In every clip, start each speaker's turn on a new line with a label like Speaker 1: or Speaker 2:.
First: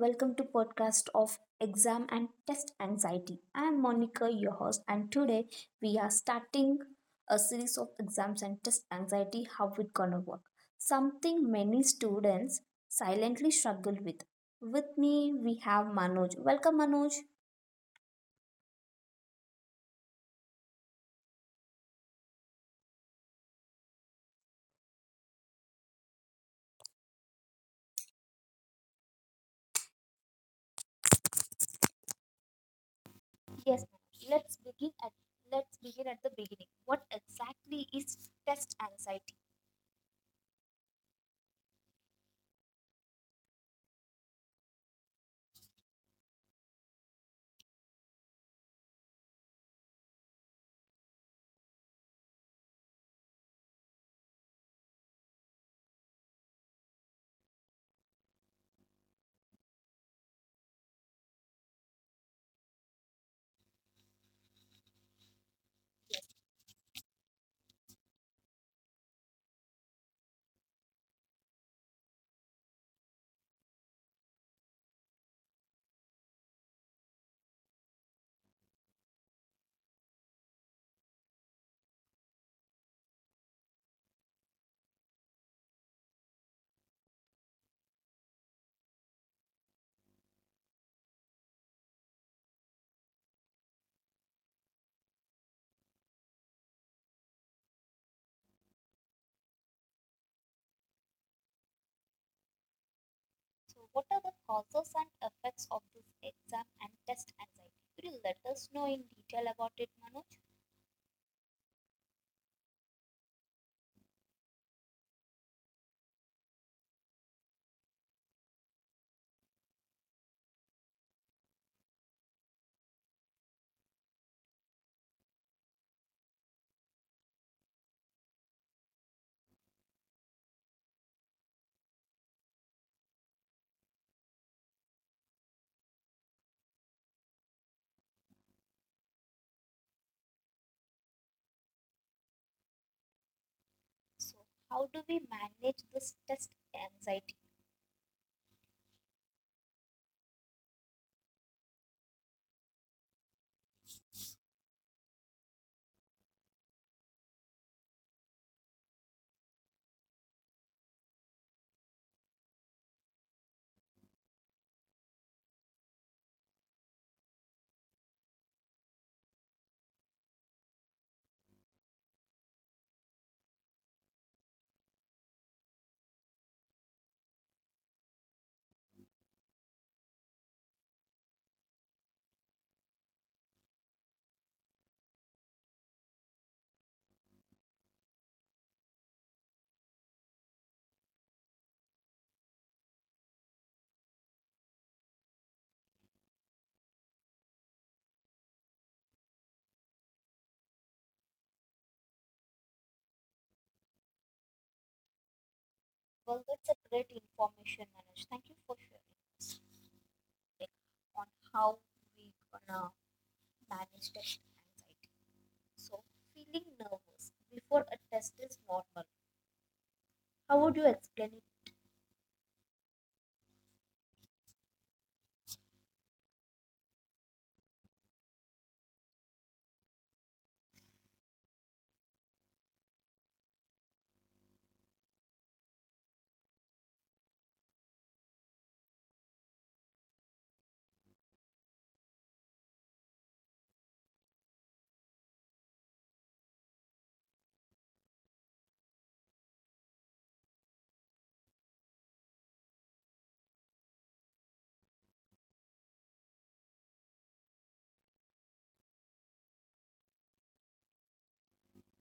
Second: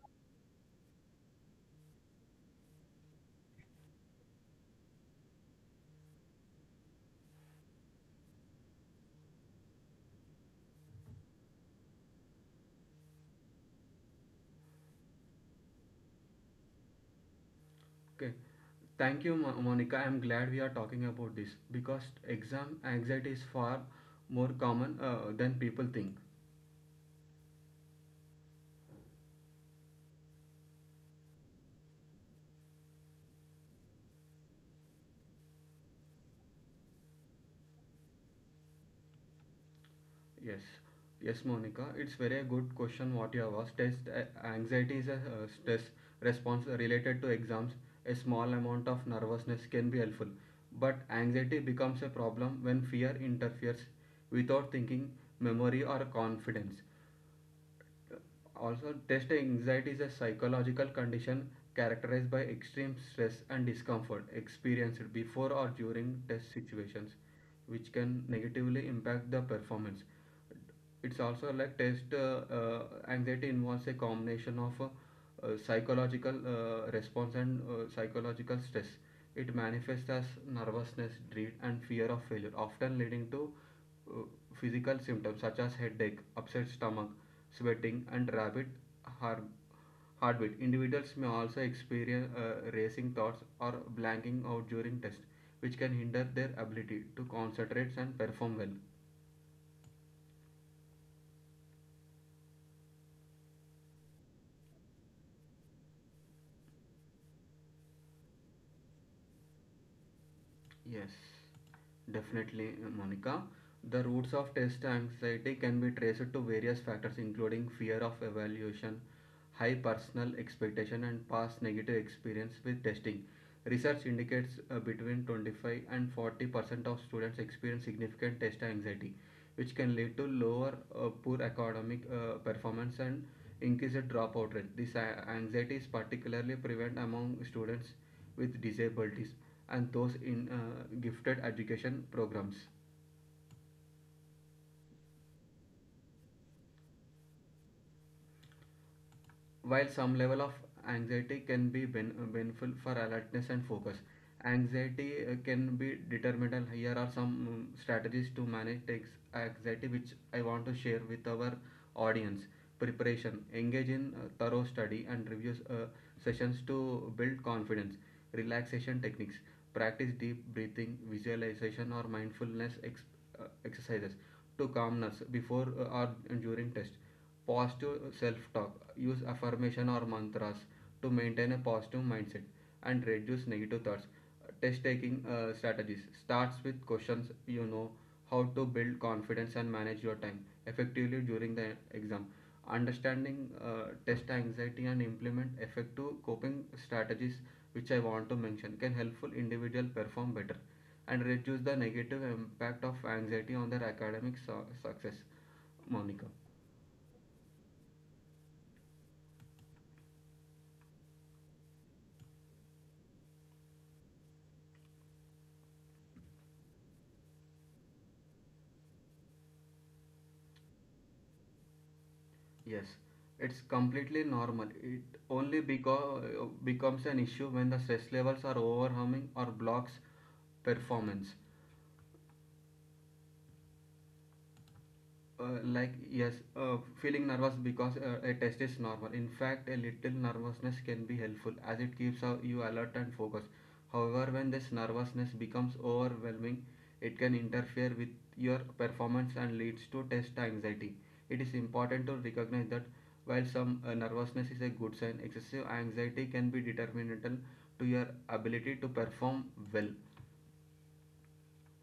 Speaker 1: welcome to podcast of exam and test anxiety. I am Monica, your host, and today we are starting a series of exams and test anxiety. How it gonna work? Something many students silently struggle with. With me we have Manoj. Welcome Manoj.
Speaker 2: Okay. Thank you, Monica. I'm glad we are talking about this because exam anxiety is far more common than people think.
Speaker 1: Yes, let let's begin at let's begin at the beginning. What exactly is test anxiety?
Speaker 2: Yes. Yes, Monica. It's very good question what you have asked. Test anxiety is a stress response related to exams. A small amount of nervousness can be helpful, but anxiety becomes a problem when fear interferes without thinking, memory, or confidence. Also, test anxiety is a psychological condition characterized by extreme stress and discomfort experienced before or during test situations, which can negatively impact the performance. It's also like test anxiety involves a combination of psychological response and psychological stress. It manifests as nervousness, dread, and fear of failure, often leading to uh, physical symptoms such as headache, upset stomach, sweating, and rapid heart- heartbeat. Individuals may also experience racing thoughts or blanking out during tests, which can hinder their ability to concentrate and perform well.
Speaker 1: So, what are the causes and effects of this exam and test anxiety? Could you let us know in detail about it, Manoj?
Speaker 2: Yes, definitely, Monica. The roots of test anxiety can be traced to various factors, including fear of evaluation, high personal expectation, and past negative experience with testing. Research indicates between 25 and 40% of students experience significant test anxiety, which can lead to lower poor academic performance and increased dropout rate. This anxiety is particularly prevalent among students with disabilities and those in gifted education programs.
Speaker 1: So, how do we manage this test anxiety?
Speaker 2: While some level of anxiety can be beneful for alertness and focus, anxiety can be detrimental. Here are some strategies to manage takes anxiety, which I want to share with our audience. Preparation: engage in thorough study and review sessions to build confidence. Relaxation techniques: practice deep breathing, visualization, or mindfulness exercises to calmness before or during test. Positive self-talk, use affirmation or mantras to maintain a positive mindset and reduce negative thoughts. Test taking strategies starts with questions, you know how to build confidence and manage your time effectively during the exam. Understanding test anxiety and implement effective coping strategies which I want to mention can helpful individual perform better and reduce the negative impact of anxiety on their academic success, Monica.
Speaker 1: Well, that's a great information, Manoj. Thank you for sharing this on how we gonna manage test anxiety. So, feeling nervous before a test is normal. How would you explain it?
Speaker 2: Yes, it's completely normal. It only becomes an issue when the stress levels are overwhelming or blocks performance. Like yes, feeling nervous because a test is normal. In fact, a little nervousness can be helpful as it keeps you alert and focused. However, when this nervousness becomes overwhelming, it can interfere with your performance and leads to test anxiety. It is important to recognize that while some nervousness is a good sign, excessive anxiety can be detrimental to your ability to perform well.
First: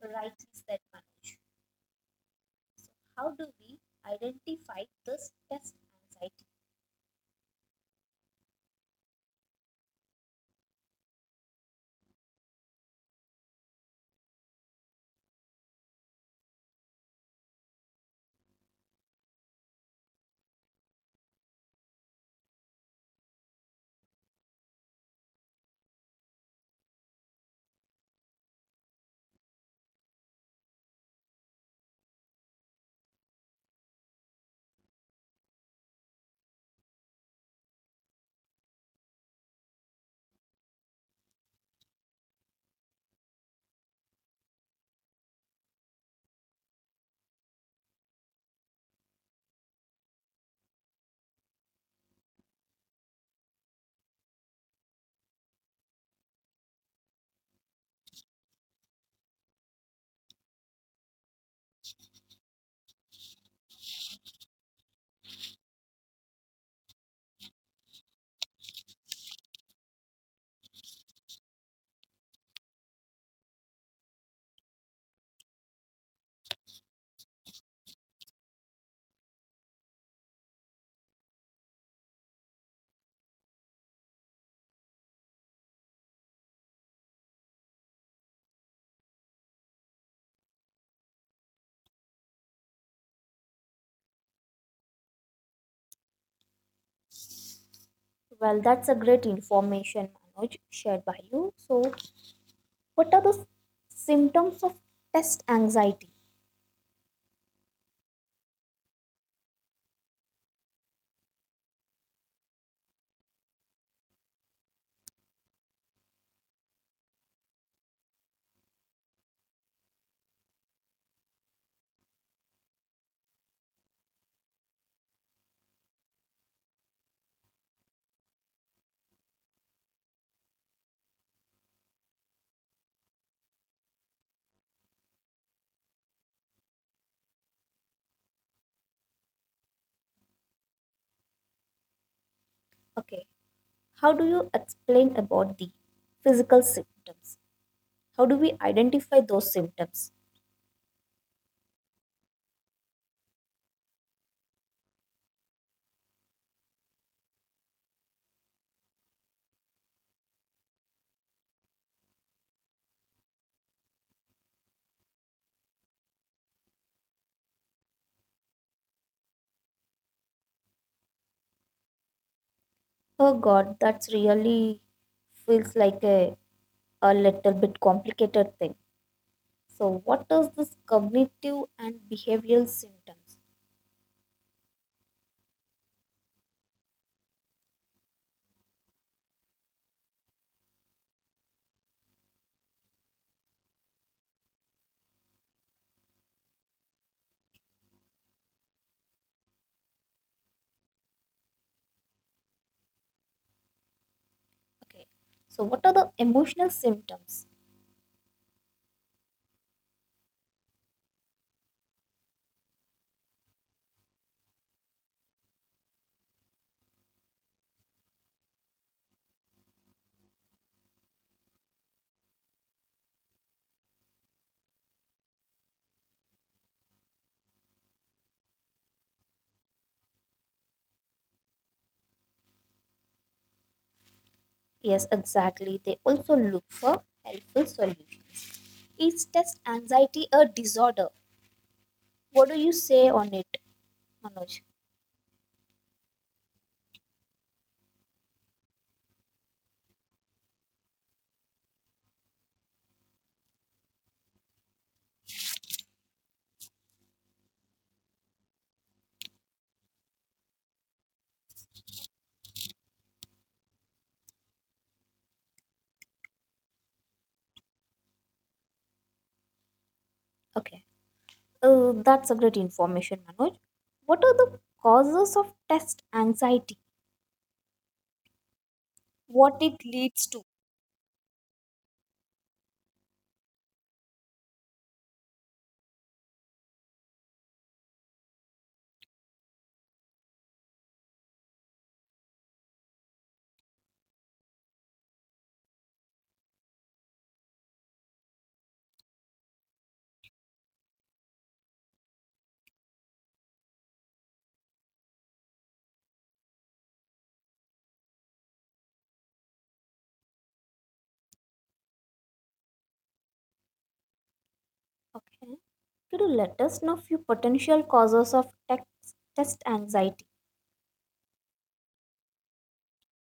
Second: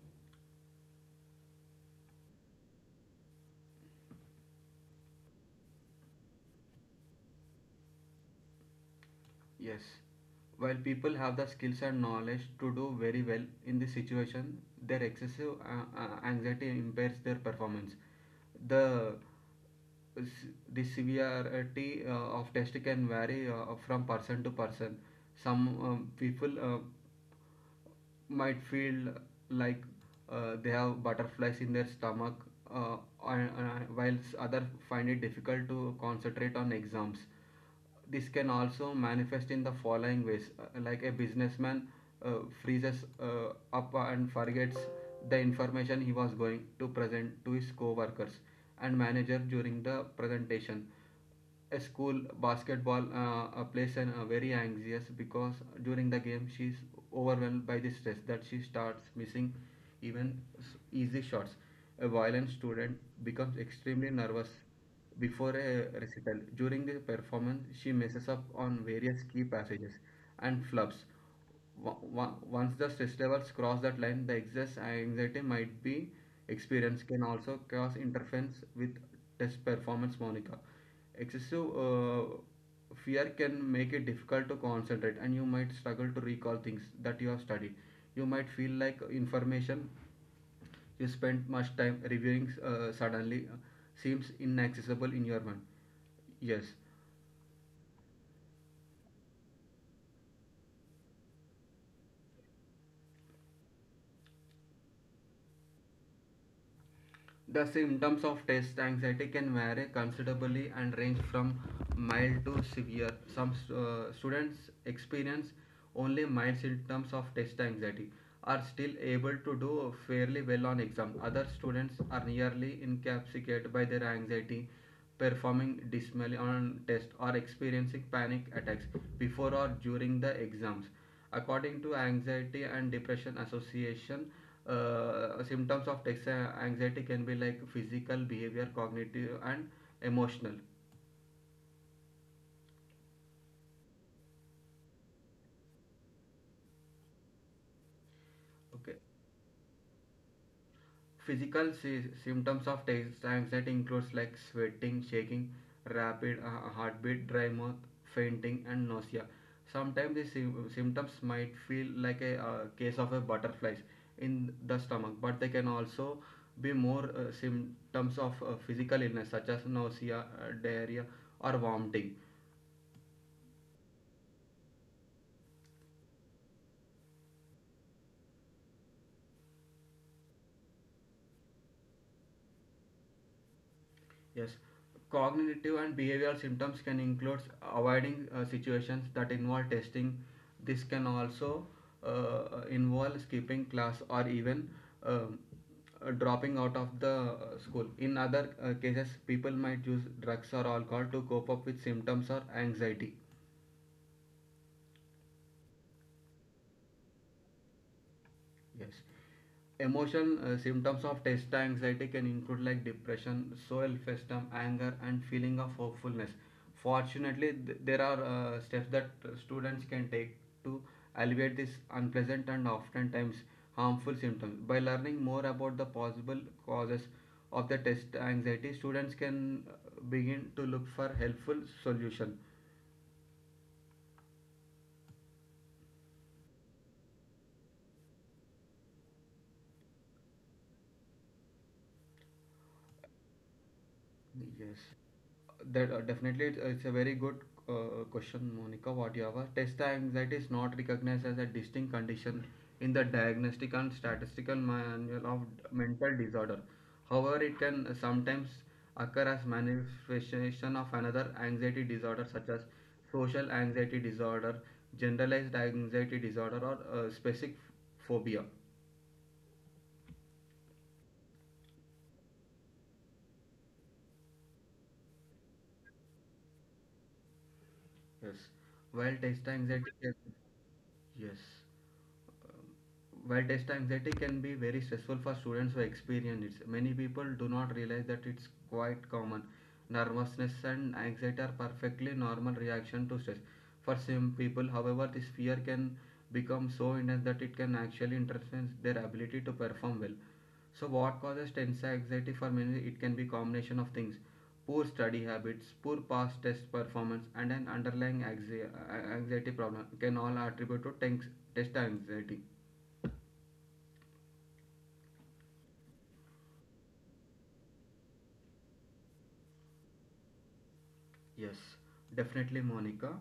Speaker 1: Right, is that Manoj? How do we identify this test anxiety?
Speaker 2: Yes. While people have the skills and knowledge to do very well in this situation, their excessive anxiety impairs their performance. The s- the severity of test can vary from person to person. Some people might feel like they have butterflies in their stomach, uh, and whilst others find it difficult to concentrate on exams. This can also manifest in the following ways, like a businessman uh, freezes up and forgets the information he was going to present to his co workers and manager during the presentation. A school basketball plays and very anxious because during the game she's overwhelmed by the stress that she starts missing even easy shots. A violent student becomes extremely nervous before a recital. During the performance, she messes up on various key passages and flubs. Once the stress levels cross that line, the excess anxiety might be experienced can also cause interference with test performance, Monica. Excessive fear can make it difficult to concentrate, and you might struggle to recall things that you have studied. You might feel like information you spent much time reviewing suddenly seems inaccessible in your mind. Yes.
Speaker 1: Well, that's a great information, Manoj, shared by you. So, what are the symptoms of test anxiety?
Speaker 2: The symptoms of test anxiety can vary considerably and range from mild to severe. Some students experience only mild symptoms of test anxiety are still able to do fairly well on exam. Other students are nearly incapacitated by their anxiety performing dismally on tests, or experiencing panic attacks before or during the exams. According to Anxiety and Depression Association, symptoms of text anxiety can be like physical, behavior, cognitive, and emotional.
Speaker 1: Okay, how do you explain about the physical symptoms? How do we
Speaker 2: Okay.
Speaker 1: identify those symptoms?
Speaker 2: Physical symptoms of anxiety includes like sweating, shaking, rapid heartbeat, dry mouth, fainting, and nausea. Sometimes the symptoms might feel like a case of a butterflies in the stomach, but they can also be more symptoms of physical illness such as nausea, diarrhea, or vomiting.
Speaker 1: Oh God, that's really feels like a little bit complicated thing. So, what is this cognitive and behavioral symptoms?
Speaker 2: Yes, cognitive and behavioral symptoms can include avoiding situations that involve testing. This can also involve skipping class or even um, dropping out of the school. In other cases, people might use drugs or alcohol to cope up with symptoms or anxiety.
Speaker 1: Okay, so what are the emotional symptoms?
Speaker 2: Yes. Emotion symptoms of test anxiety can include like depression, self-esteem, anger, and feeling of hopefulness. Fortunately, there are steps that students can take to alleviate these unpleasant and oftentimes harmful symptoms. By learning more about the possible causes of the test anxiety, students can begin to look for helpful solution.
Speaker 1: Yes, exactly. They also look for helpful solutions. Is test anxiety a disorder? What do you say on it, Manoj?
Speaker 2: Yes. That Definitely it's a very good question, Monica. What you have asked. Test anxiety is not recognized as a distinct condition in the Diagnostic and Statistical Manual of Mental Disorder. However, it can sometimes occur as manifestation of another anxiety disorder such as social anxiety disorder, generalized anxiety disorder, or specific phobia.
Speaker 1: Okay, that's a great information, Manoj. What are the causes of test anxiety?
Speaker 2: Yes. While test
Speaker 1: What it
Speaker 2: anxiety,
Speaker 1: leads to?
Speaker 2: yes. Um, while test anxiety can be very stressful for students who experience it, many people do not realize that it's quite common. Nervousness and anxiety are perfectly normal reaction to stress. For some people, however, this fear can become so intense that it can actually interfere their ability to perform well. So what causes tense anxiety for many? It can be combination of things. Poor study habits, poor past test performance, and an underlying anxiety problem can all attribute to tense, test anxiety.
Speaker 1: Okay, could you let us know few potential causes of test anxiety?
Speaker 2: Yes, definitely, Monica.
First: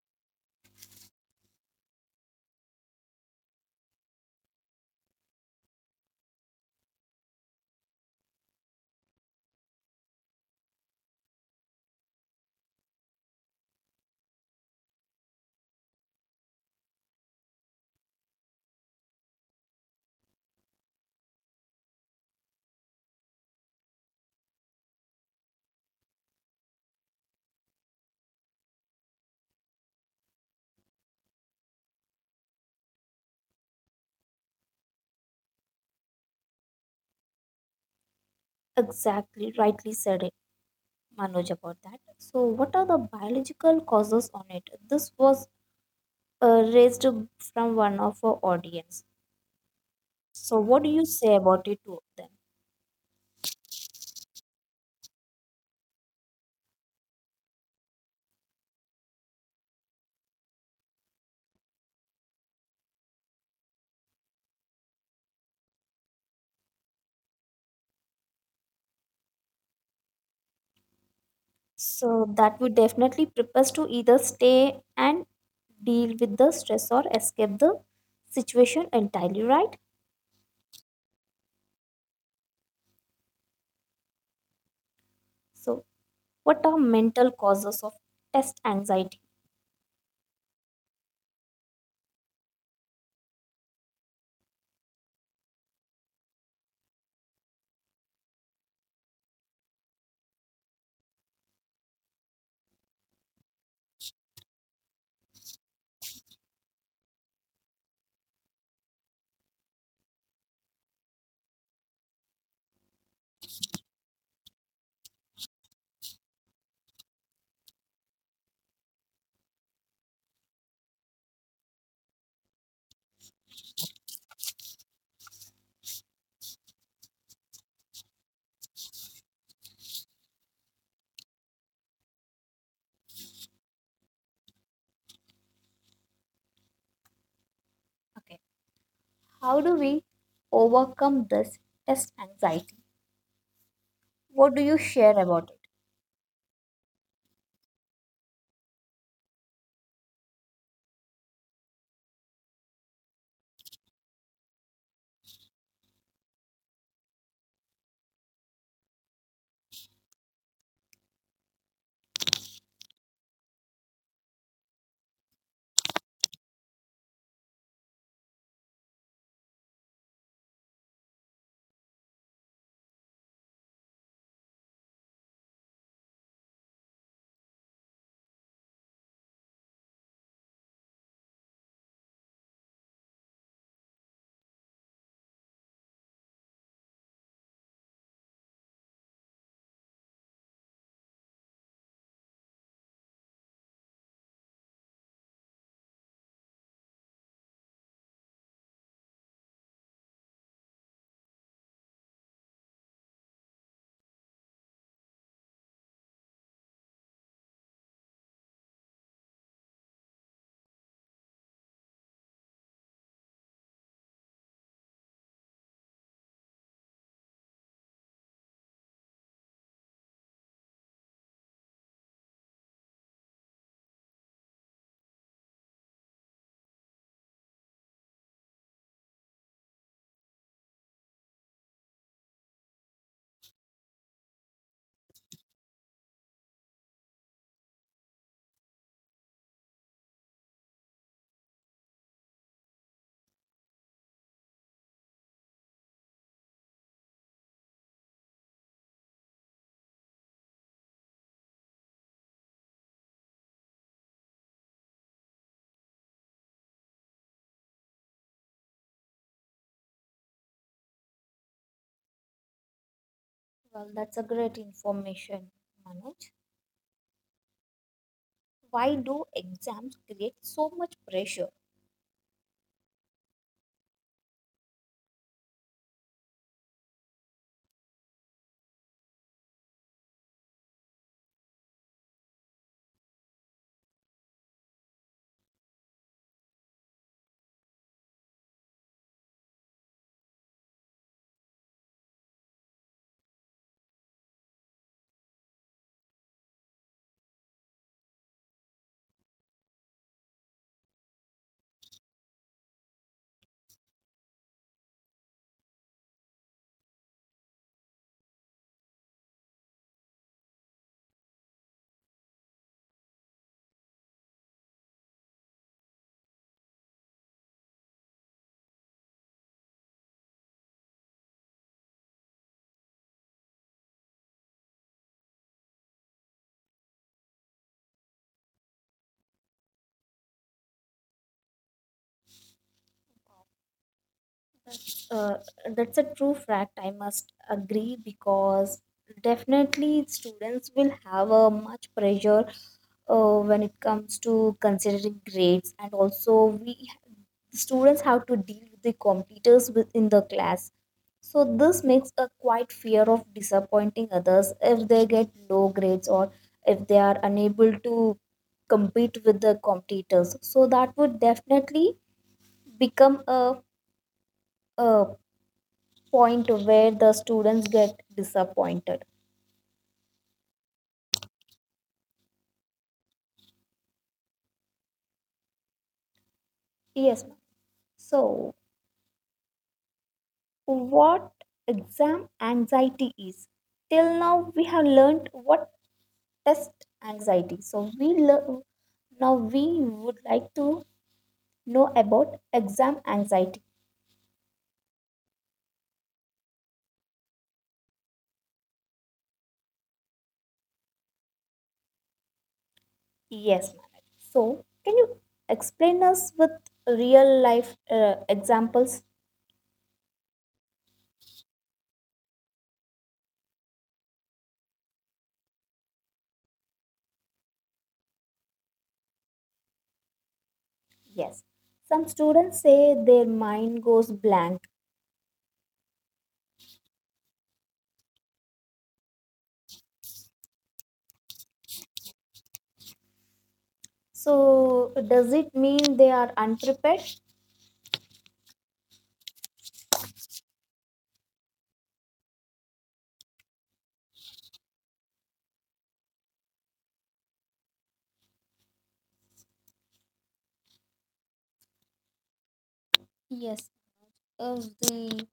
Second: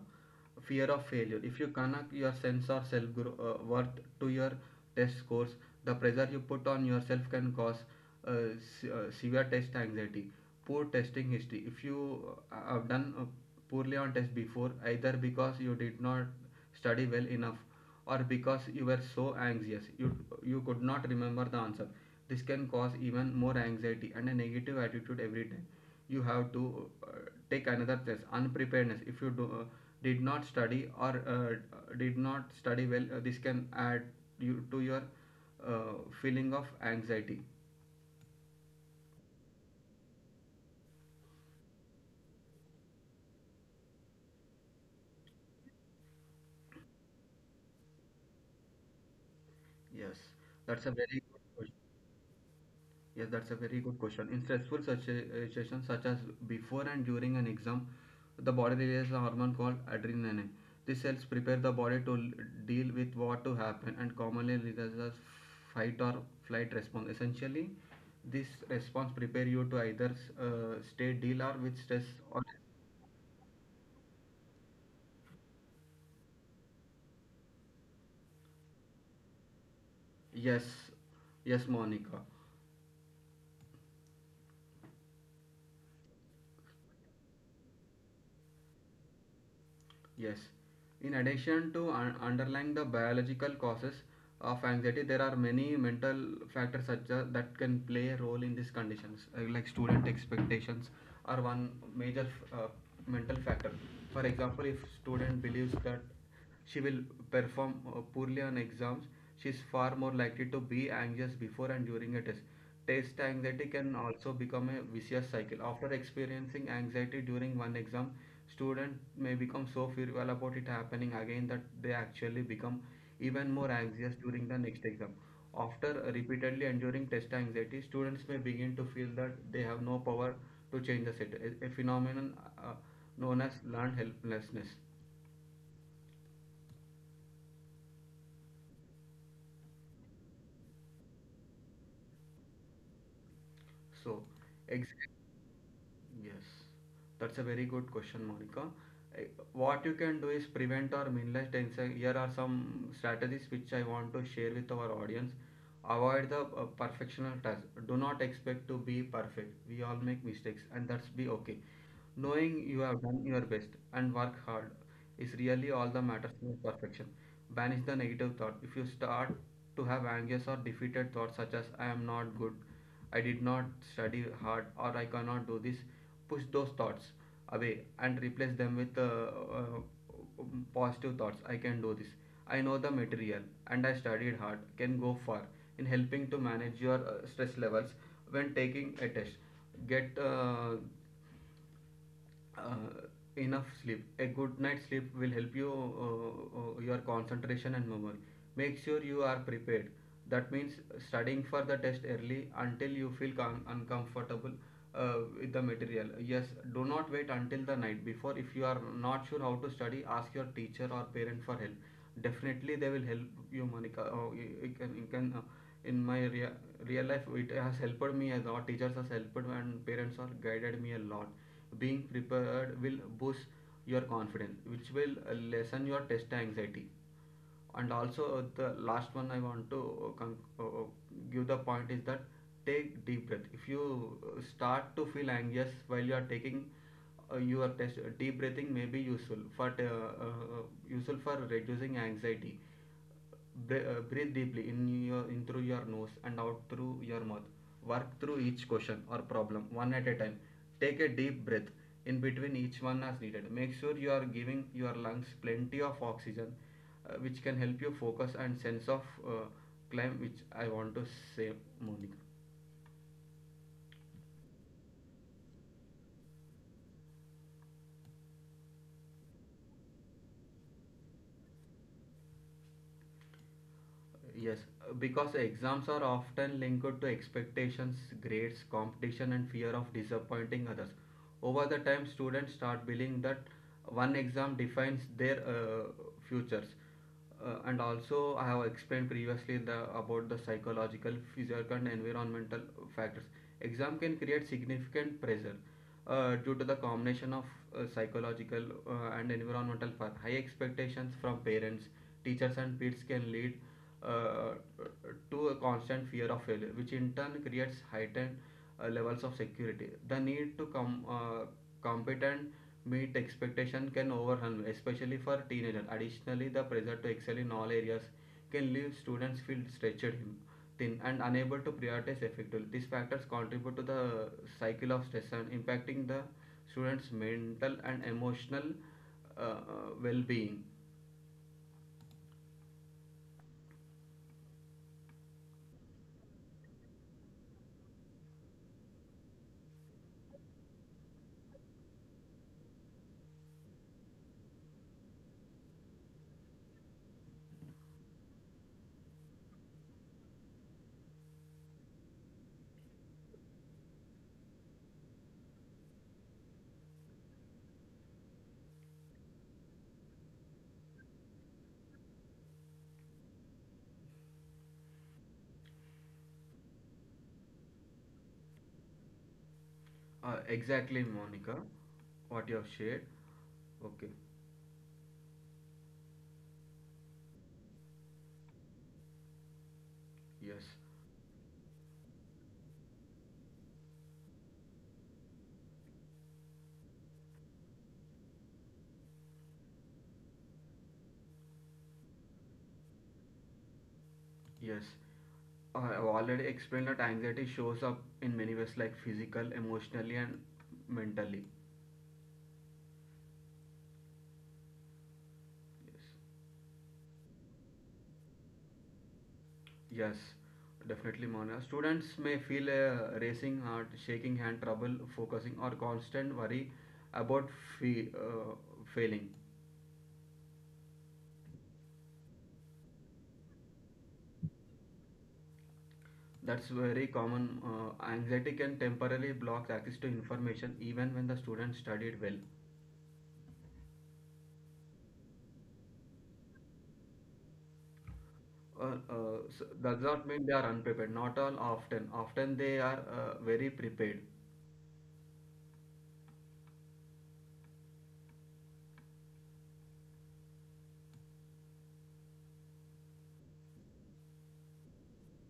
Speaker 2: Fear of failure. If you connect your sense or self worth to your test scores, the pressure you put on yourself can cause uh, severe test anxiety. Poor testing history. If you have done poorly on test before, either because you did not study well enough or because you were so anxious you could not remember the answer. This can cause even more anxiety and a negative attitude every time. You have to take another test. Unpreparedness. If you did not study or did not study well, this can add you to your uh, feeling of anxiety.
Speaker 1: Exactly, rightly said it, Manoj, about that. So, what are the biological causes on it? This was raised from one of our audience.
Speaker 2: Yes,
Speaker 1: So,
Speaker 2: that's a
Speaker 1: what do you
Speaker 2: very good
Speaker 1: say
Speaker 2: question.
Speaker 1: about it to them?
Speaker 2: Yes, that's a very good question. In stressful situations such as before and during an exam, the body releases a hormone called adrenaline. This helps prepare the body to deal with what to happen and commonly releases a fight or flight response. Essentially, this response prepare you to either stay deal or with stress
Speaker 1: So
Speaker 2: or
Speaker 1: that would definitely prepare us to either stay and deal with the stress or escape the situation entirely, right?
Speaker 2: yes, yes, Monica.
Speaker 1: So, what are mental causes of test anxiety?
Speaker 2: Yes. In addition to underlying the biological causes of anxiety, there are many mental factors such as that can play a role in these conditions, like student expectations are one major uh, mental factor. For example, if student believes that she will perform poorly on exams. She is far more likely to be anxious before and during a test. Test anxiety can also become a vicious cycle. After experiencing anxiety during one exam, student may become so fearful about it happening again that they actually become even more anxious during the next exam. After repeatedly enduring test anxiety, students may begin to feel that they have no power to change the set, a phenomenon uh, known as learned helplessness.
Speaker 1: Okay, how do we overcome this test anxiety?
Speaker 2: So,
Speaker 1: What do you
Speaker 2: ex.
Speaker 1: share about it?
Speaker 2: Yes, that's a very good question, Monica. I- What you can do is prevent or minimize tension. Here are some strategies which I want to share with our audience. Avoid the perfectional task. Do not expect to be perfect. We all make mistakes, and that's be okay. Knowing you have done your best and work hard is really all that matters in perfection. Banish the negative thought. If you start to have anxious or defeated thoughts such as "I am not good," I did not study hard or I cannot do this. Push those thoughts away and replace them with positive thoughts. I can do this. I know the material and I studied hard. Can go far in helping to manage your stress levels when taking a test. Get uh, enough sleep. A good night sleep will help you your concentration and memory. Make sure you are prepared. That means studying for the test early until you feel uncomfortable with the material, yes. Do not wait until the night before. If you are not sure how to study, ask your teacher or parent for help. Definitely they will help you, Monica. Oh, you can in my real life it has helped me a lot. Teachers has helped and parents are guided me a lot. Being prepared will boost your confidence, which will lessen your test anxiety. And also, the last one I want to uh, uh, uh, give the point is that take deep breath. If you start to feel anxious while you are taking your test, deep breathing may be useful for reducing anxiety. Breathe deeply in your in through your nose and out through your mouth. Work through each question or problem one at a time. Take a deep breath in between each one as needed. Make sure you are giving your lungs plenty of oxygen, which can help you focus and sense of uh, climb, which I want to say, Monica.
Speaker 1: Well, that's a great information, Manoj. Why do exams create so much pressure?
Speaker 2: Yes, because exams are often linked to expectations, grades, competition, and fear of disappointing others. Over the time, students start believing that one exam defines their futures. And also, I have explained previously about the psychological, physical, and environmental factors. Exam can create significant pressure due to the combination of psychological and environmental factors. High expectations from parents, teachers, and peers can lead uh, to a constant fear of failure, which in turn creates heightened levels of security. The need to come compete and meet expectation can overwhelm, especially for teenagers. Additionally, the pressure to excel in all areas can leave students feel stretched thin and unable to prioritize effectively. These factors contribute to the cycle of stress and impacting the students' mental and emotional well-being.
Speaker 1: Uh, that's a true fact. I must agree because definitely students will have a much pressure when it comes to considering grades, and also we students have to deal with the competitors within the class. So this makes a quite fear of disappointing others if they get low grades or if they are unable to compete with the competitors. So that would definitely become a point where the students get disappointed.
Speaker 2: Exactly, Monica, what you have shared. Okay,
Speaker 1: Yes, ma'am. So,
Speaker 2: yes,
Speaker 1: what exam anxiety is? Till now, we have learned what test anxiety. So, we learn now we would like to know about exam anxiety.
Speaker 2: yes. I have already explained that anxiety shows up in many ways, like physical, emotionally, and mentally.
Speaker 1: Yes, ma'am. So, can you
Speaker 2: Yes.
Speaker 1: explain us with real life examples?
Speaker 2: Yes, definitely, Mona. Students may feel a racing heart, shaking hand, trouble focusing, or constant worry about fe- uh, failing.
Speaker 1: Yes. Some students say their mind goes blank.
Speaker 2: That's very common. Anxiety can temporarily block access to information even when the student studied well.
Speaker 1: So, does it mean they are unprepared?
Speaker 2: So does not mean they are unprepared. Not all often. Often they are very prepared.
Speaker 1: Yes, if the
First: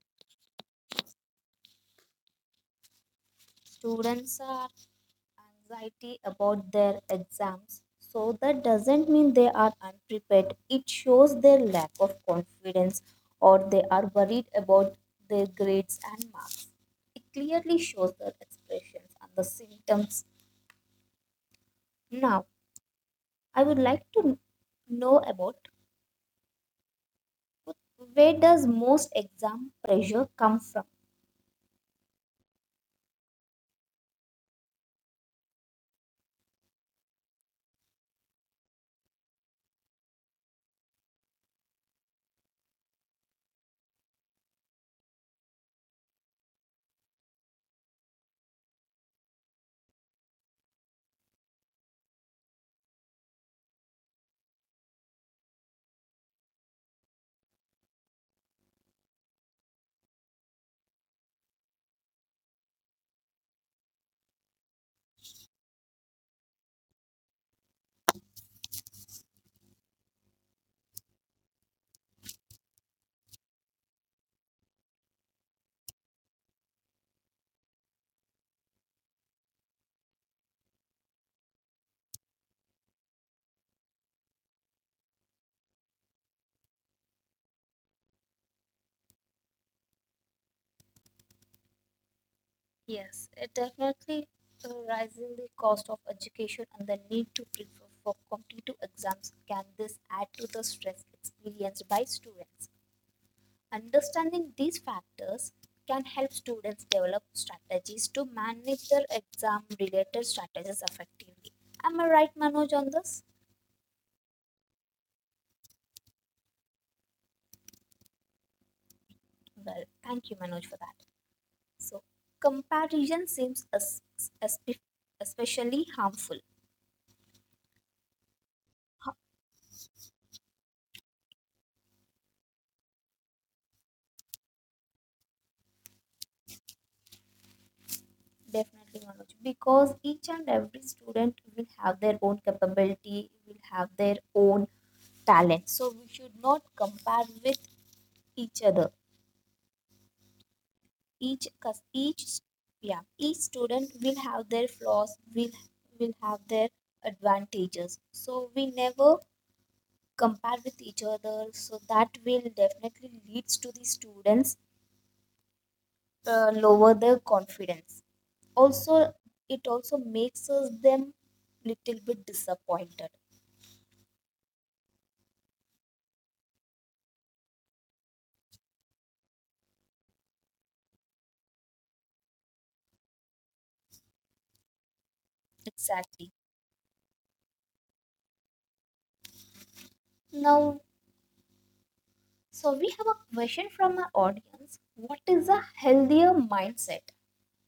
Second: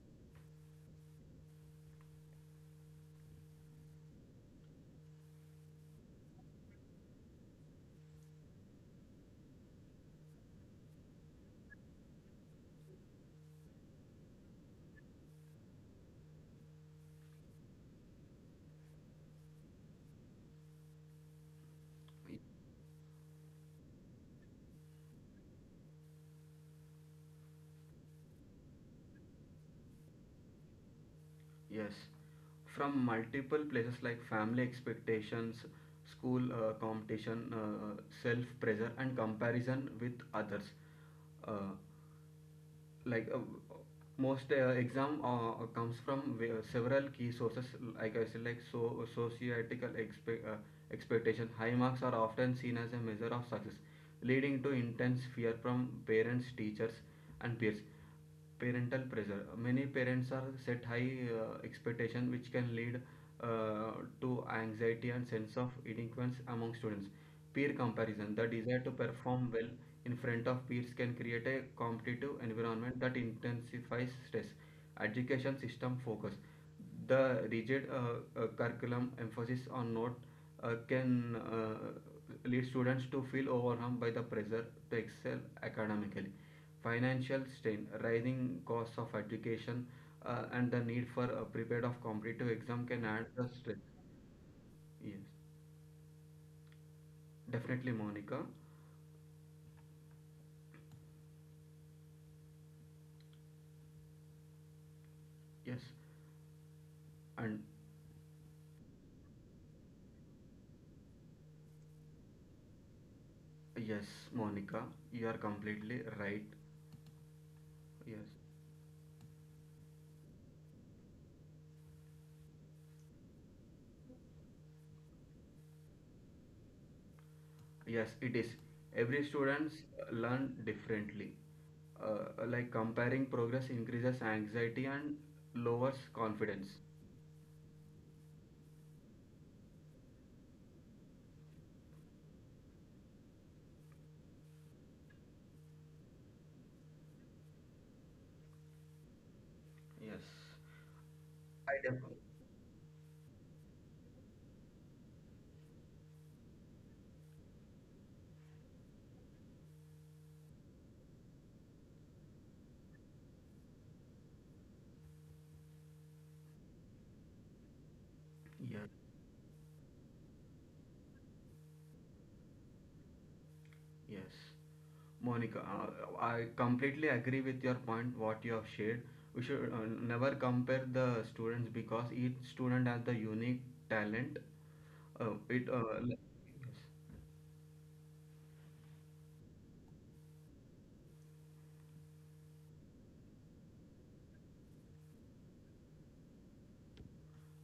Speaker 1: students are anxiety about their exams, so that doesn't mean they are unprepared. It shows their lack of confidence or they are worried about their grades and marks. It clearly shows their expressions and the symptoms. Now, I would like to know about where does most exam pressure come from?
Speaker 2: Yes, from multiple places like family expectations, school competition, self pressure, and comparison with others. Uh, like uh, most exam comes from several key sources, like I said, like so societal expectation. High marks are often seen as a measure of success, leading to intense fear from parents, teachers, and peers. Parental pressure, many parents are set high expectation which can lead uh, to anxiety and sense of inadequacy among students. Peer comparison, the desire to perform well in front of peers can create a competitive environment that intensifies stress. Education system focus, the rigid curriculum emphasis on note can lead students to feel overwhelmed by the pressure to excel academically. Financial strain, rising costs of education, and the need for a prepared of competitive exam can add
Speaker 1: Yes,
Speaker 2: the
Speaker 1: it
Speaker 2: stress.
Speaker 1: definitely
Speaker 2: Yes,
Speaker 1: rising the cost of education and the need to prepare
Speaker 2: definitely,
Speaker 1: for
Speaker 2: Monica.
Speaker 1: competitive exams can this add to the stress experienced by students. Understanding these factors
Speaker 2: Yes,
Speaker 1: can help students develop
Speaker 2: and
Speaker 1: strategies to manage their exam related strategies effectively. Am I right, Manoj, on this?
Speaker 2: yes, Monica, you are completely right. Yes.
Speaker 1: Well, thank you, Manoj, for that. So, comparison seems espe- especially harmful.
Speaker 2: Yes, it is. Every students learn differently. Like comparing progress increases anxiety and lowers confidence.
Speaker 1: Definitely, Manoj, because each and every student will have their own capability, will have their own talent. So we should not compare with each other.
Speaker 2: Yes.
Speaker 1: Each,
Speaker 2: I
Speaker 1: cause
Speaker 2: definitely.
Speaker 1: each, yeah, each student will have their flaws, will have their advantages. So we never compare with each other. So that will definitely leads to the students lower their confidence.
Speaker 2: Yes,
Speaker 1: Also, it also makes us them little bit disappointed.
Speaker 2: yes. Monica, I completely agree with your point, what you have shared. We should never compare the students because each student has the unique talent. Uh, it, uh, l-
Speaker 1: Exactly. Now, so we have a question from our audience. What is a healthier mindset?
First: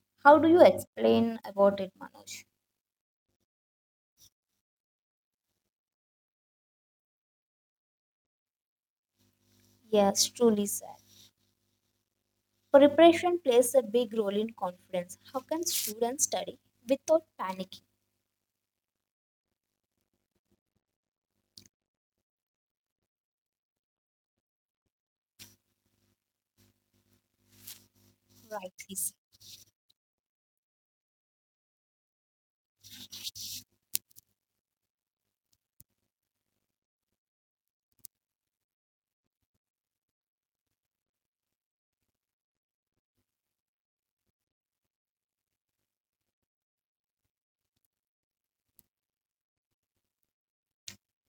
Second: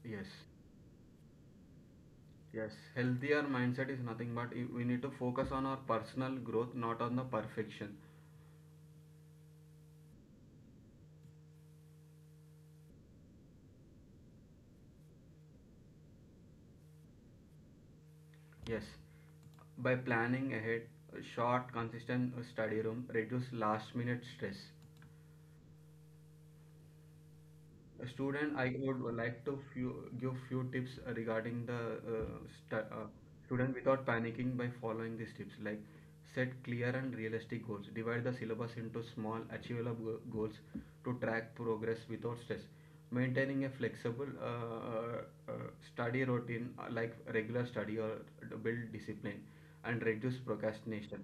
Speaker 2: yes,
Speaker 1: How do you explain about it, Manoj?
Speaker 2: yes, yes. Healthier mindset is nothing but we need to focus on our personal growth, not on the perfection.
Speaker 1: Yes, truly said. Preparation plays a big role in confidence. How can students study without panicking?
Speaker 2: Yes, by planning ahead, a short, consistent study room reduce last minute stress. Student,
Speaker 1: Right,
Speaker 2: I
Speaker 1: he
Speaker 2: would
Speaker 1: said.
Speaker 2: like to give few tips regarding the stu uh, student without panicking by following these tips. Like set clear and realistic goals. Divide the syllabus into small, achievable goals to track progress without stress. Maintaining a flexible uh, study routine like regular study or build discipline and reduce procrastination.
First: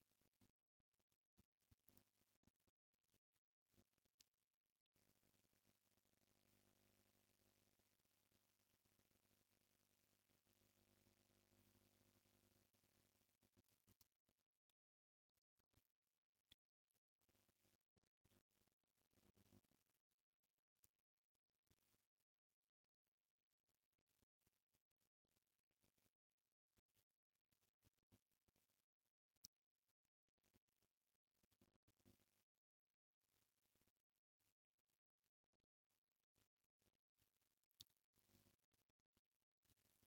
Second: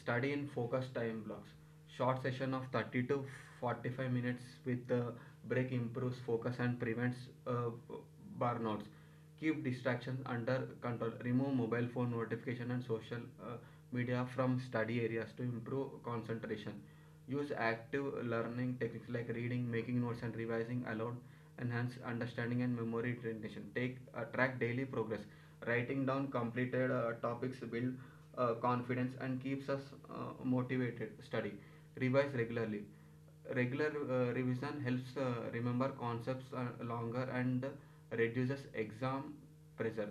Speaker 2: Study in focused time blocks, short session of 30 to 45 minutes with the break improves focus and prevents uh, burnouts. Keep distractions under control. Remove mobile phone notification and social uh, media from study areas to improve concentration. Use active learning techniques like reading, making notes, and revising aloud. Enhance understanding and memory retention. Take Track daily progress. Writing down completed topics build confidence and keeps us motivated. Study. Revise regularly. Regular revision helps remember concepts longer and reduces exam pressure.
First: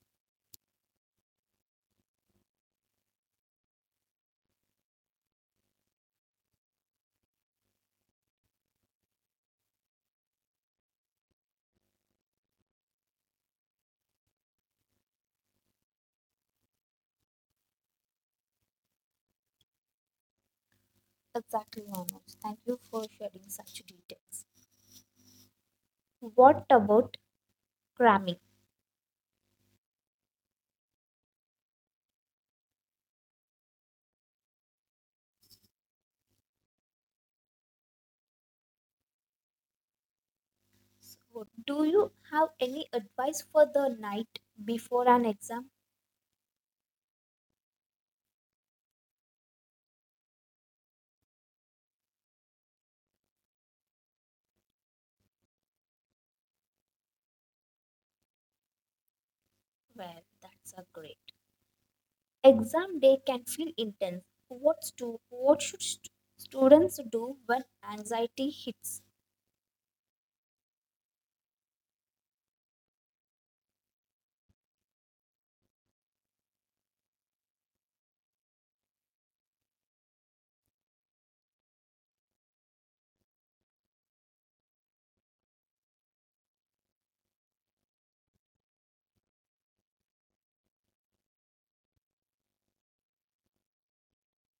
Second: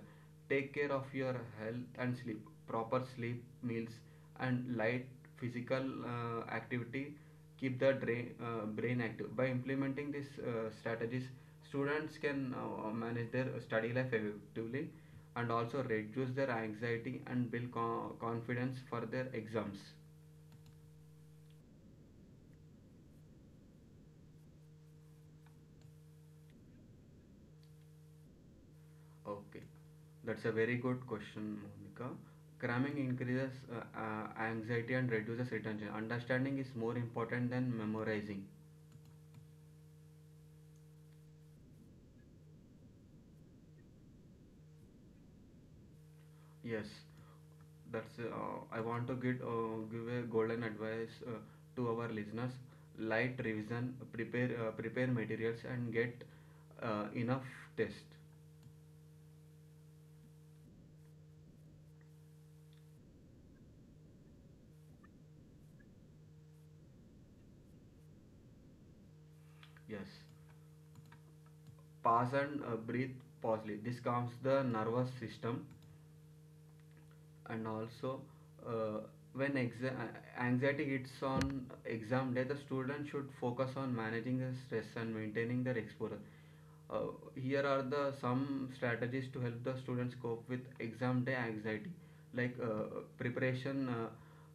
Speaker 2: Take care of your health and sleep. Proper sleep, meals, and light physical activity keep the brain active. By implementing these strategies, students can manage their study life effectively and also reduce their anxiety and build confidence for their exams.
Speaker 1: Exactly, Manoj, thank you for sharing such details. What about cramming?
Speaker 2: Okay, that's a very good question, Monica. Cramming increases anxiety and reduces attention. Understanding is more important than memorizing.
Speaker 1: So, do you have any advice for the night before an exam?
Speaker 2: Yes, that's I want to get give a golden advice to our listeners. Light revision, prepare materials and get enough test.
Speaker 1: Well, that's a great. Exam day can feel intense. What should students do when anxiety hits?
Speaker 2: Yes, pause and breathe positively. This calms the nervous system. And also, uh, when anxiety hits on exam day, the student should focus on managing the stress and maintaining their exposure. Uh, here are the some strategies to help the students cope with exam day anxiety. Like preparation, uh,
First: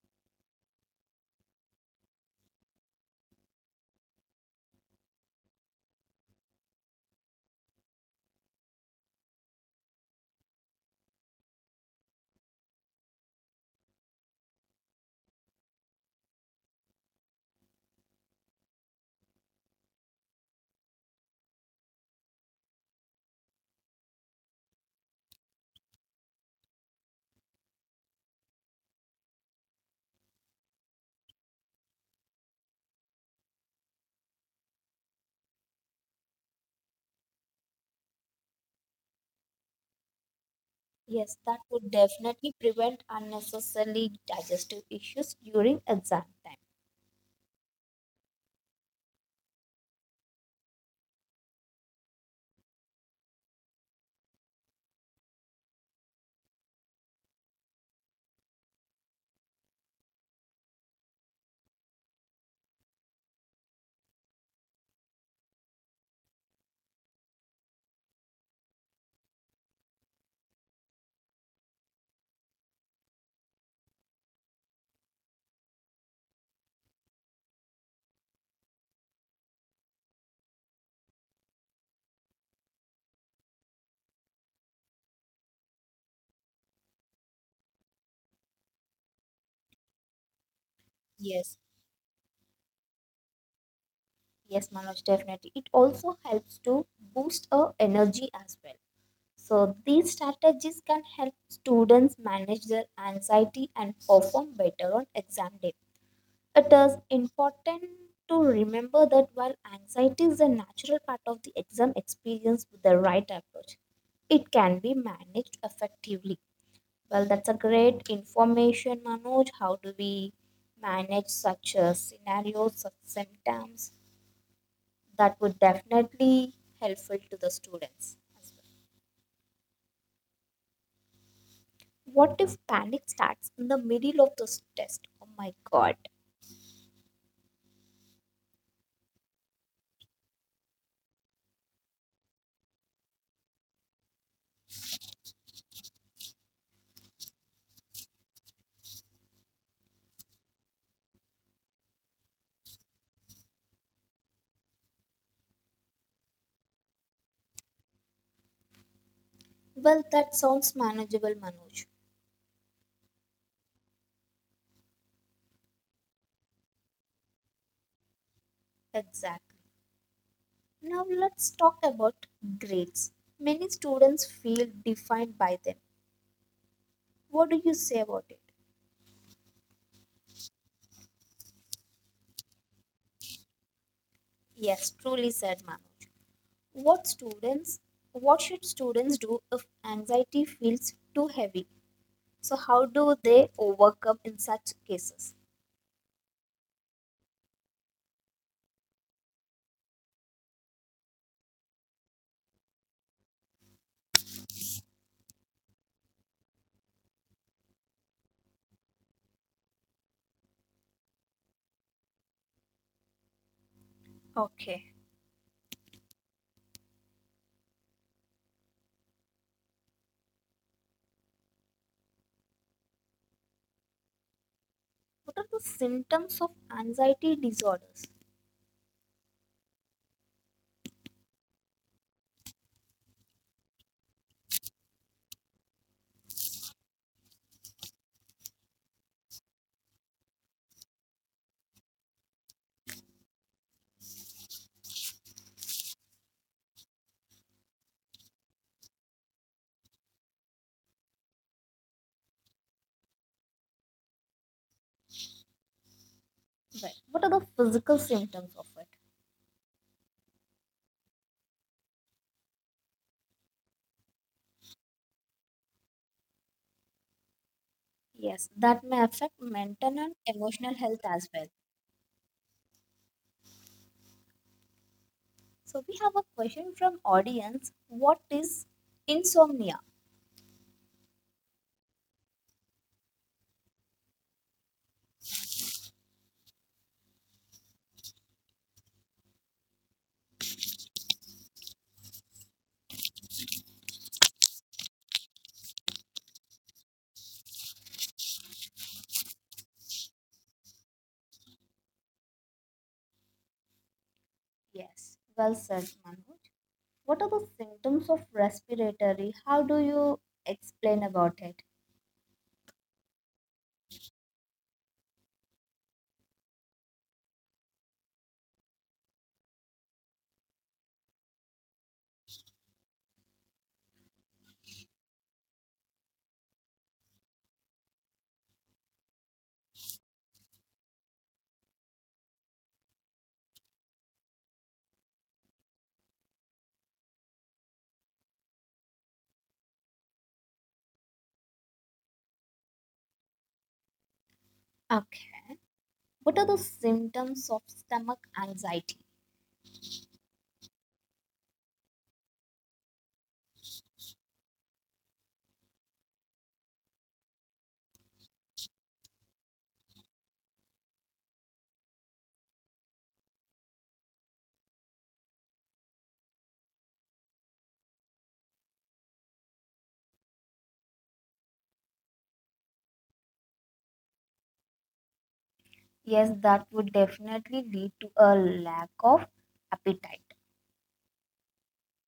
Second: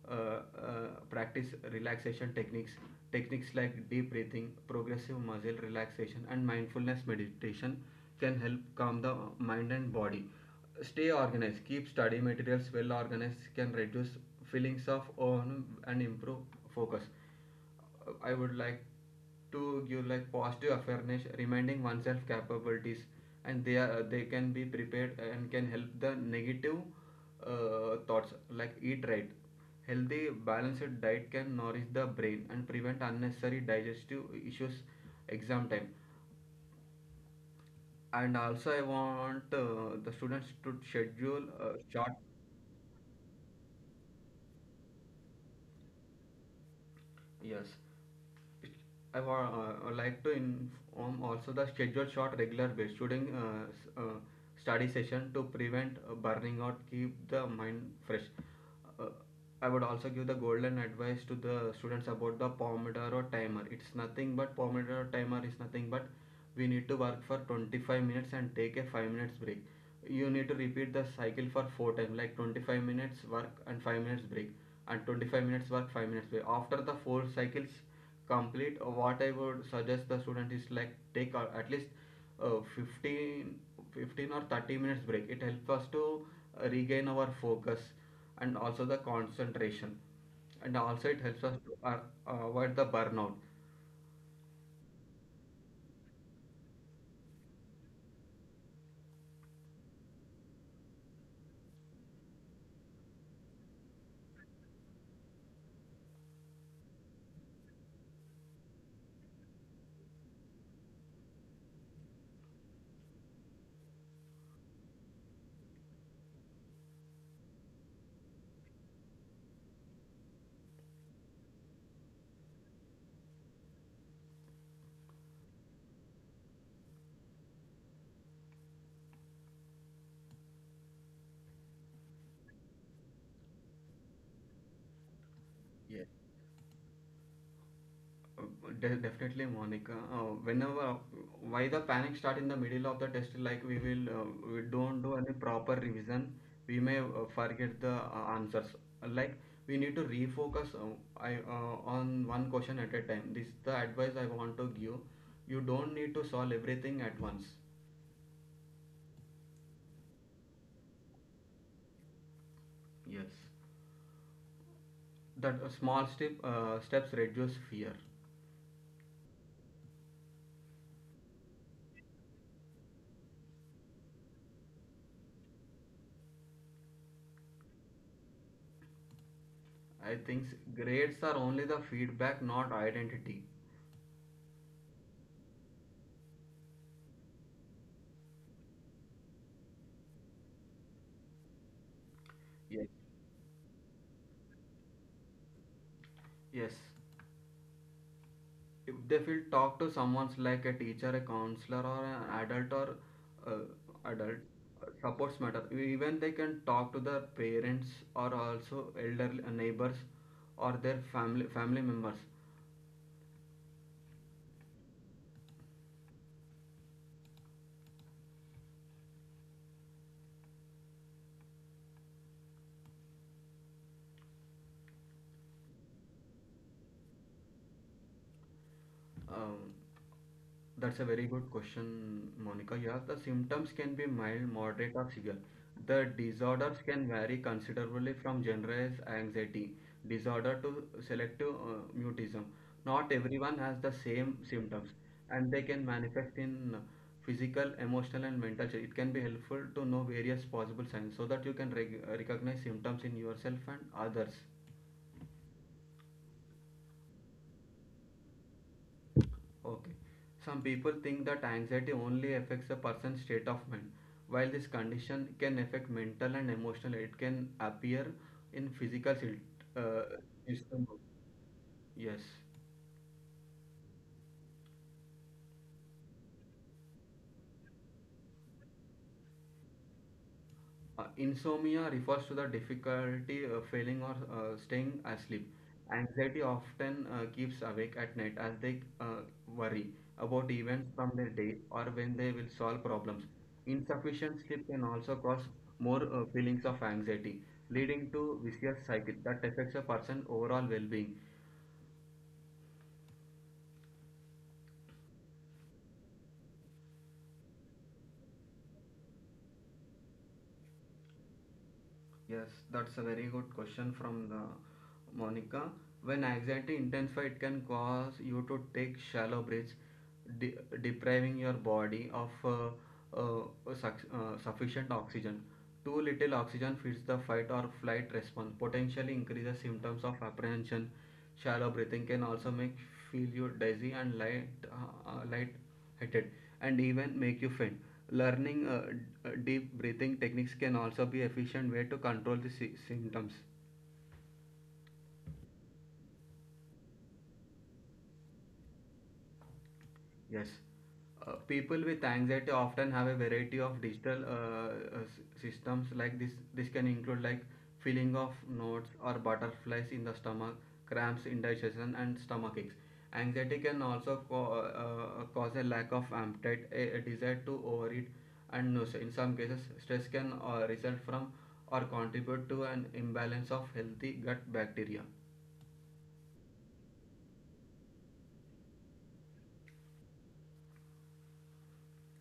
Speaker 2: uh, uh, practice relaxation techniques like deep breathing, progressive muscle relaxation, and mindfulness meditation can help calm the mind and body. Stay organized. Keep study materials well organized can reduce feelings of overwhelm and improve focus. I would like to give like positive awareness, reminding oneself capabilities, and they can be prepared and can help the negative thoughts. Like eat right, healthy balanced diet can nourish the brain and prevent unnecessary digestive issues exam time. And also, I want the students to
Speaker 1: Yes,
Speaker 2: schedule
Speaker 1: that would
Speaker 2: short.
Speaker 1: definitely prevent unnecessarily digestive issues during exam time.
Speaker 2: Yes, It- I wa would like to inform also the schedule short regular base shooting study session to prevent burning out, keep the mind fresh. Uh, I would also give the golden advice to the students about the Pomodoro timer. It's nothing but Pomodoro timer is nothing but we need to work for 25 minutes and take a 5 minutes break. You need to repeat the cycle for 4 times, like 25 minutes work and 5 minutes break, and 25 minutes work 5 minutes break. After the 4 cycles complete, what I would suggest the student is like take at least 15 fifteen or 30 minutes break. It helps us to regain our focus and also the concentration, and also it helps us
Speaker 1: Yes,
Speaker 2: to avoid the burnout.
Speaker 1: yes, Manoj, definitely. It also helps to boost our energy as well. So, these strategies can help students manage their anxiety and perform better on exam day. It is important to remember that while anxiety is a natural part of the exam experience with the right approach, it can be managed effectively. Well, that's a great information, Manoj. How do we manage such scenarios, such symptoms? That would definitely helpful to the students as well. What if panic starts in the middle of this test? Oh my god.
Speaker 2: Definitely, Monica. Whenever why the panic start in the middle of the test, like we don't do any proper revision, we may forget the answers. Like we need to refocus, on one question at a time. This is the advice I want to give. You don't need to solve everything at once.
Speaker 1: Well, that sounds manageable, Manoj.
Speaker 2: Yes, that small steps reduce fear.
Speaker 1: Exactly. Now let's talk about grades. Many students feel defined by them. What do you say about it?
Speaker 2: I think grades are only the feedback, not identity.
Speaker 1: Yes, truly said Manoj. What students what should students do if anxiety feels too heavy? So
Speaker 2: Yes.
Speaker 1: how do they overcome in such cases?
Speaker 2: Yes. If they feel talk to someone's like a teacher, a counselor, or an adult, or adult supports matter E, even they can talk to their parents or also elderly neighbors or their family members.
Speaker 1: Okay. What are the symptoms of anxiety disorders?
Speaker 2: Um, that's a very good question, Monica. Yeah, the symptoms can be mild, moderate, or severe. The disorders can vary considerably from generalized anxiety disorder to selective mutism. Not everyone has the same symptoms, and they can manifest in physical, emotional, and mental change. It can be helpful to know various possible signs so that you can recognize symptoms in yourself and others.
Speaker 1: Right. What are the physical symptoms of it?
Speaker 2: Okay. Some people think that anxiety only affects a person's state of mind. While this condition can affect mental and emotional, it can appear
Speaker 1: Yes,
Speaker 2: in
Speaker 1: that may
Speaker 2: physical
Speaker 1: affect mental and emotional
Speaker 2: system.
Speaker 1: health as well.
Speaker 2: Yes.
Speaker 1: So we have a question from audience. What is insomnia?
Speaker 2: Insomnia refers to the difficulty failing or staying asleep. Anxiety often keeps awake at night as they worry about events from their day or when they will solve problems. Insufficient sleep can also cause more feelings of anxiety, leading to vicious cycle that affects a person's overall well-being.
Speaker 1: Yes. Well said, Manoj. What are the symptoms of respiratory? How do you explain about it?
Speaker 2: Yes, that's a very good question from the Monica. When anxiety intensifies, it can cause you to take shallow breaths, de- depriving your body of sufficient oxygen. Too little oxygen feeds the fight or flight response, potentially increases symptoms of apprehension. Shallow breathing can also make feel you dizzy and light-headed, and even make you faint. Learning deep breathing techniques can also be efficient way to control the symptoms.
Speaker 1: Okay. What are the symptoms of stomach anxiety?
Speaker 2: Yes. People with anxiety often have a variety of digital systems like this. This can include like feeling of knots or butterflies in the stomach, cramps, indigestion, and stomach aches. Anxiety can also cause a lack of appetite, a desire to overeat, and nausea. In some cases, stress can result from or contribute to an imbalance of healthy gut bacteria.
Speaker 1: Yes, that would definitely lead to a lack of appetite.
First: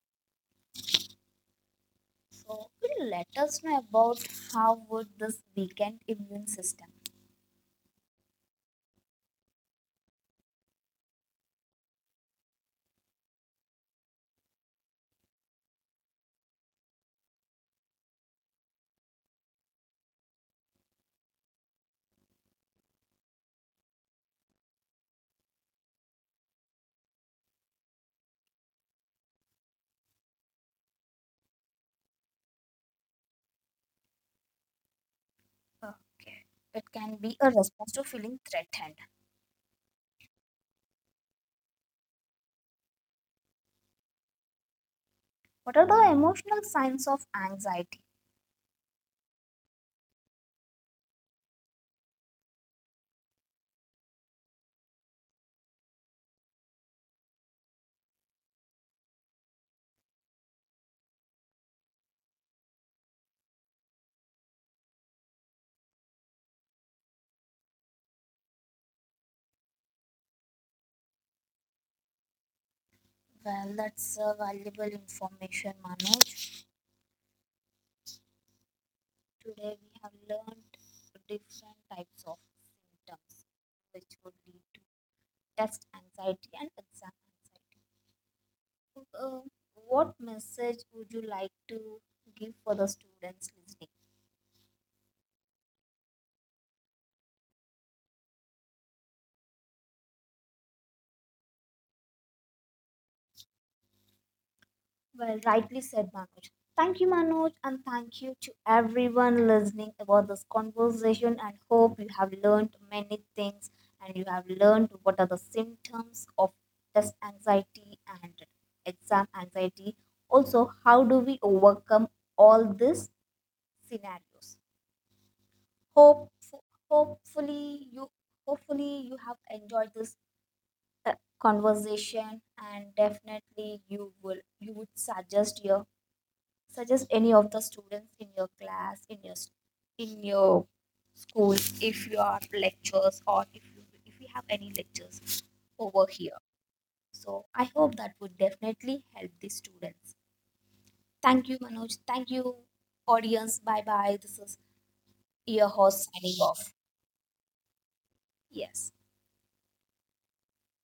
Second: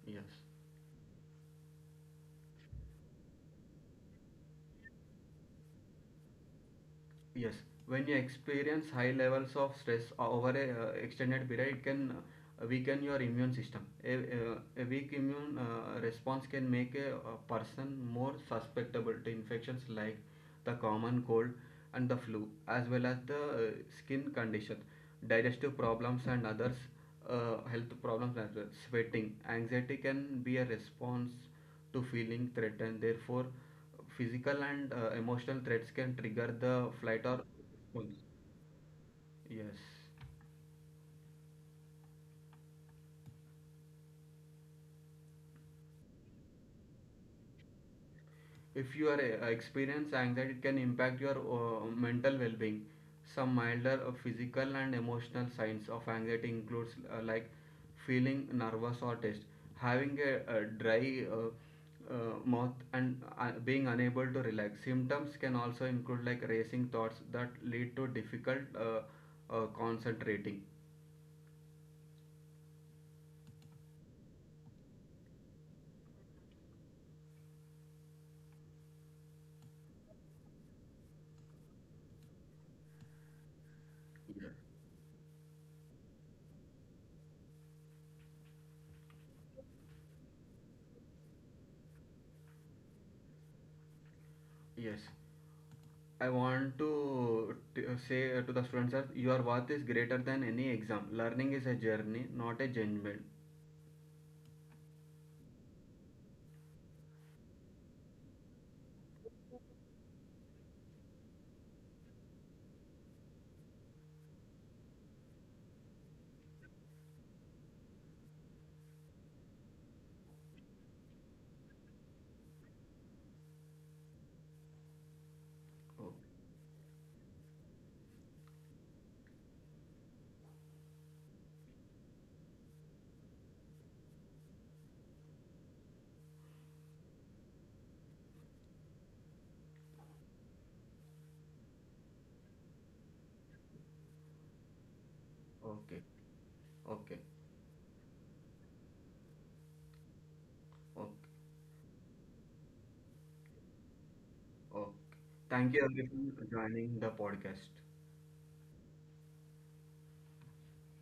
Speaker 2: Yes.
Speaker 1: So, could you let us know about how would this weakened immune system?
Speaker 2: Yes, when you experience high levels of stress over a extended period, it can weaken your immune system. A weak immune response can make a person more susceptible to infections like the common cold and the flu, as well as the skin condition, digestive problems, and others health problems as well. Sweating, anxiety can be a response to feeling threatened. Therefore, physical and emotional threats can
Speaker 1: Okay.
Speaker 2: trigger
Speaker 1: It
Speaker 2: the
Speaker 1: can
Speaker 2: flight
Speaker 1: be
Speaker 2: or
Speaker 1: a response to
Speaker 2: response.
Speaker 1: feeling threatened.
Speaker 2: Yes.
Speaker 1: What are the emotional signs of anxiety?
Speaker 2: If you are experience anxiety, it can impact your mental well-being. Some milder physical and emotional signs of anxiety includes like feeling nervous or tense, having a dry mouth, and being unable to relax. Symptoms can also include like racing thoughts that lead to difficult concentrating.
Speaker 1: Well, that's a valuable information, Manoj. Today we have learned different types of symptoms which would lead to test anxiety and exam anxiety. So, what message would you like to give for the students listening?
Speaker 2: Yes, I want to say to the students that your worth is greater than any exam. Learning is a journey, not a judgment.
Speaker 1: Well, rightly said, Manoj. Thank you, Manoj, and thank you to everyone listening about this conversation. And hope you have learned many things and you have learned what are the symptoms of test anxiety and exam anxiety. Also, how do we overcome all these scenarios?
Speaker 2: Okay,
Speaker 1: Hope, hopefully, you hopefully you have enjoyed this uh, conversation, and definitely you would suggest your suggest any of the students in your class in your school if you are lectures or if we have any lectures over
Speaker 2: okay,
Speaker 1: here.
Speaker 2: okay,
Speaker 1: So I hope that would definitely help the students.
Speaker 2: okay.
Speaker 1: Thank you Manoj, thank you audience. Bye bye, this is
Speaker 2: Okay.
Speaker 1: your
Speaker 2: Thank you
Speaker 1: host signing
Speaker 2: everyone for
Speaker 1: off.
Speaker 2: joining the podcast.
Speaker 1: Yes.